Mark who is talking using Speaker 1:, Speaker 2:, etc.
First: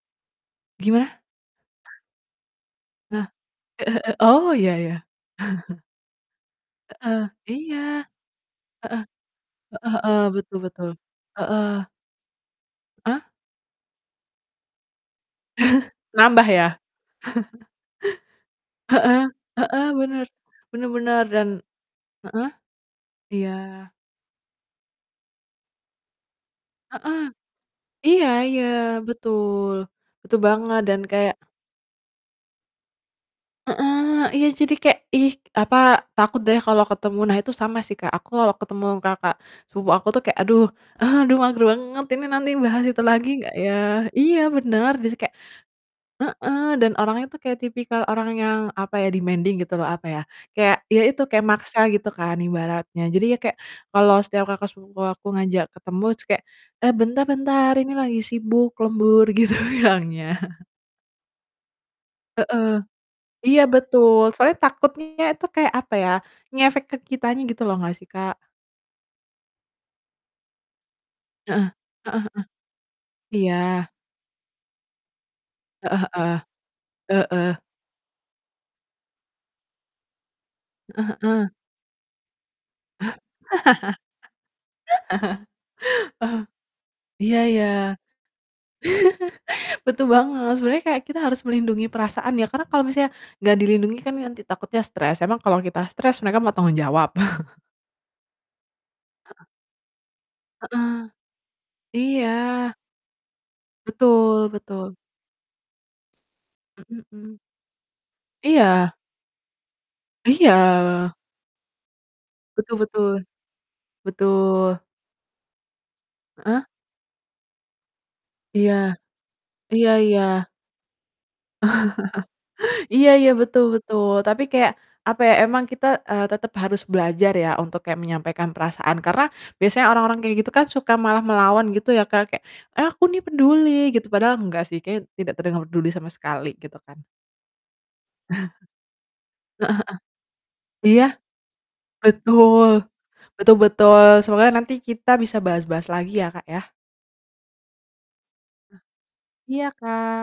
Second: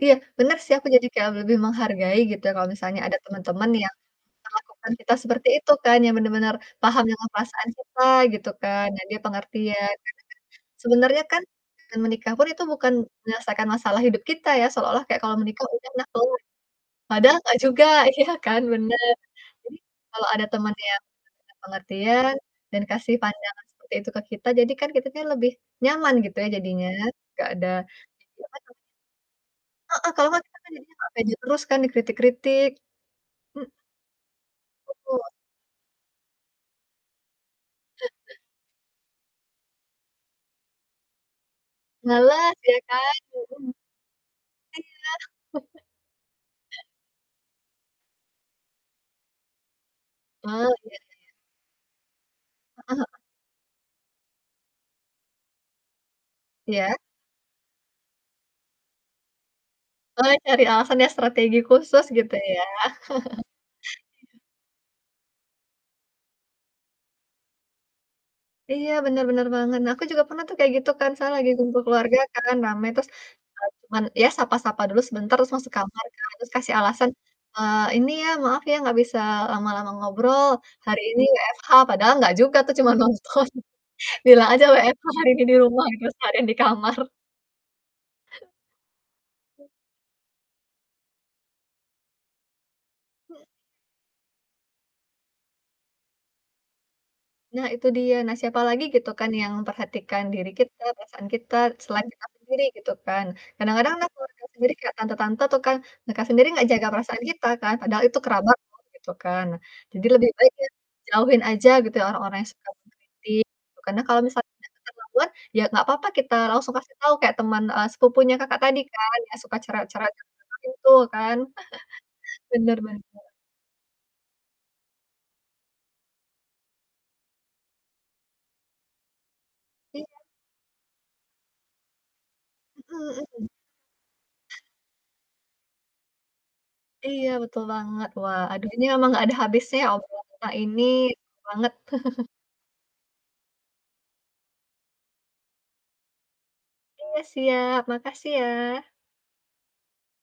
Speaker 1: Iya benar sih, aku jadi
Speaker 2: Gimana?
Speaker 1: kayak le lebih menghargai gitu, kalau misalnya ada
Speaker 2: Hah,
Speaker 1: teman-teman yang
Speaker 2: heeh heeh, oh, ya
Speaker 1: melakukan
Speaker 2: ya.
Speaker 1: kita seperti itu kan. Ya benar benar, paham
Speaker 2: Heeh,
Speaker 1: dengan perasaan
Speaker 2: iya.
Speaker 1: kita gitu kan,
Speaker 2: Heeh,
Speaker 1: nah dia
Speaker 2: heeh
Speaker 1: pengertian
Speaker 2: heeh. Betul
Speaker 1: [unintelligible]
Speaker 2: betul.
Speaker 1: sebenarnya kan
Speaker 2: Heeh.
Speaker 1: menikah pun, itu bukan
Speaker 2: Ah?
Speaker 1: menyelesaikan masalah hidup kita ya, seolah kayak kalau menikah udahlah. [unintelligible]
Speaker 2: Nambah ya?
Speaker 1: Padahal nggak juga iya kan, benar.
Speaker 2: Heeh,
Speaker 1: Jadi,
Speaker 2: heeh, bener.
Speaker 1: kalau ada teman
Speaker 2: Bener
Speaker 1: yang
Speaker 2: bener dan
Speaker 1: pengertian
Speaker 2: heeh.
Speaker 1: dan kasih
Speaker 2: Iya.
Speaker 1: pandangan seperti itu ke kita jadi kan kita lebih nyaman gitu ya, jadinya
Speaker 2: Heeh.
Speaker 1: nggak ada
Speaker 2: Iya iya,
Speaker 1: [unintelligible]
Speaker 2: betul.
Speaker 1: Heeh. Kalau
Speaker 2: Betul
Speaker 1: nggak kita kan
Speaker 2: banget
Speaker 1: jadinya
Speaker 2: dan
Speaker 1: nggak pede
Speaker 2: kayak
Speaker 1: terus kan dikritik-kritik. M
Speaker 2: Heeh. Iya, jadi kayak,
Speaker 1: Betul.
Speaker 2: "Ih apa, takut deh kalau ketemu." Nah, itu sama sih, Kak. Aku kalau ketemu kakak sepupu aku tuh kayak, "Aduh, aduh mager banget ini nanti
Speaker 1: Malas ya
Speaker 2: bahas itu
Speaker 1: kan?
Speaker 2: lagi nggak
Speaker 1: Mhm.
Speaker 2: ya?" Iya
Speaker 1: Iya.
Speaker 2: bener, jadi kayak heeh. Dan orangnya tuh kayak tipikal orang yang apa ya? Demanding gitu loh apa ya,
Speaker 1: Oh, iya
Speaker 2: kayak ya
Speaker 1: Kak
Speaker 2: itu
Speaker 1: ya.
Speaker 2: kayak maksa gitu kan
Speaker 1: Heeh
Speaker 2: ibaratnya.
Speaker 1: heeh.
Speaker 2: Jadi ya kayak kalau setiap kakak sepupu aku ngajak ketemu terus kayak, "Eee,
Speaker 1: Iya.
Speaker 2: bentar-bentar ini lagi sibuk lembur," gitu bilangnya.
Speaker 1: Oh, cari alasan ya strategi khusus gitu ya.
Speaker 2: Heeh. Iya betul,
Speaker 1: Iya.
Speaker 2: soalnya takutnya itu kayak apa ya, ngefek ke kitanya gitu loh nggak sih, Kak?
Speaker 1: Iya bener bener banget. Nah, aku juga pernah tuh kayak gitu kan saya lagi
Speaker 2: Heeh.
Speaker 1: kumpul
Speaker 2: Heeh
Speaker 1: keluarga
Speaker 2: heeh.
Speaker 1: kan, rame terus ya
Speaker 2: Iya.
Speaker 1: cuman ya sapa-sapa dulu sebentar terus masuk
Speaker 2: Heeh
Speaker 1: kamarkan,
Speaker 2: heeh.
Speaker 1: terus kasih alasan,
Speaker 2: Heeh.
Speaker 1: "Eee, ini ya maaf ya nggak bisa lama-lama ngobrol, hari
Speaker 2: Heeh
Speaker 1: ini
Speaker 2: heeh.
Speaker 1: WFH," padahal nggak juga tuh cuman nonton. Bilang aja WFH hari ini di rumah gitu seharian di kamar.
Speaker 2: Iya iya. Betul banget, sebenernya kayak kita harus melindungi perasaan ya, karena kalau misalnya
Speaker 1: Mhm.
Speaker 2: nggak dilindungi kan nanti takutnya stres, emang kalau kita stres mereka mau tanggung jawab.
Speaker 1: Nah, itu dia. Nah siapa lagi gitu kan
Speaker 2: Heeh.
Speaker 1: yang memperhatikan diri kita,
Speaker 2: Heeh.
Speaker 1: perasaan kita, selain kita
Speaker 2: Iya.
Speaker 1: sendiri gitu kan. Kadang-kadang malah keluarga
Speaker 2: Betul
Speaker 1: sendiri kayak
Speaker 2: betul.
Speaker 1: tante-tante tuh kan, mereka sendiri nggak
Speaker 2: M
Speaker 1: jaga perasaan
Speaker 2: mhm.
Speaker 1: kita kan. Padahal itu kerabat loh
Speaker 2: Iya.
Speaker 1: gitu kan. Nah, jadi lebih baik ya,
Speaker 2: Iya.
Speaker 1: jauhin aja gitu orang-orang yang suka
Speaker 2: Betul betul.
Speaker 1: mengkritik gitu. Karena kalau misalnya
Speaker 2: Betul.
Speaker 1: kita nggak kuat, ya nggak apa-apa kita
Speaker 2: Heeh.
Speaker 1: langsung kasih tahu kayak teman, eee, sepupunya Kakak
Speaker 2: Iya.
Speaker 1: tadi kan yang suka
Speaker 2: Iya
Speaker 1: cerewet-cerewet pada
Speaker 2: iya.
Speaker 1: saat kumpul kan. Benar
Speaker 2: Iya
Speaker 1: benar.
Speaker 2: iya, betul betul, tapi kayak apa ya, emang kita, eee, tetep harus belajar ya, untuk kayak menyampaikan perasaan karena, biasanya
Speaker 1: Iya.
Speaker 2: orang-orang kayak gitu kan suka malah melawan gitu ya, Kak. Kayak, "Aku
Speaker 1: Mhm
Speaker 2: nih
Speaker 1: mhm.
Speaker 2: peduli," gitu padahal enggak sih kayaknya tidak terdengar peduli sama sekali gitu kan.
Speaker 1: Iya betul banget. Wah aduh ini emang nggak ada
Speaker 2: Heeh
Speaker 1: habisnya
Speaker 2: heeh.
Speaker 1: obrolan kita ini
Speaker 2: Iya,
Speaker 1: seru banget.
Speaker 2: betul, betul betul. Semoga nanti kita bisa bahas-bahas lagi ya, Kak, ya.
Speaker 1: Iya siap, makasih ya.
Speaker 2: Iya, Kak.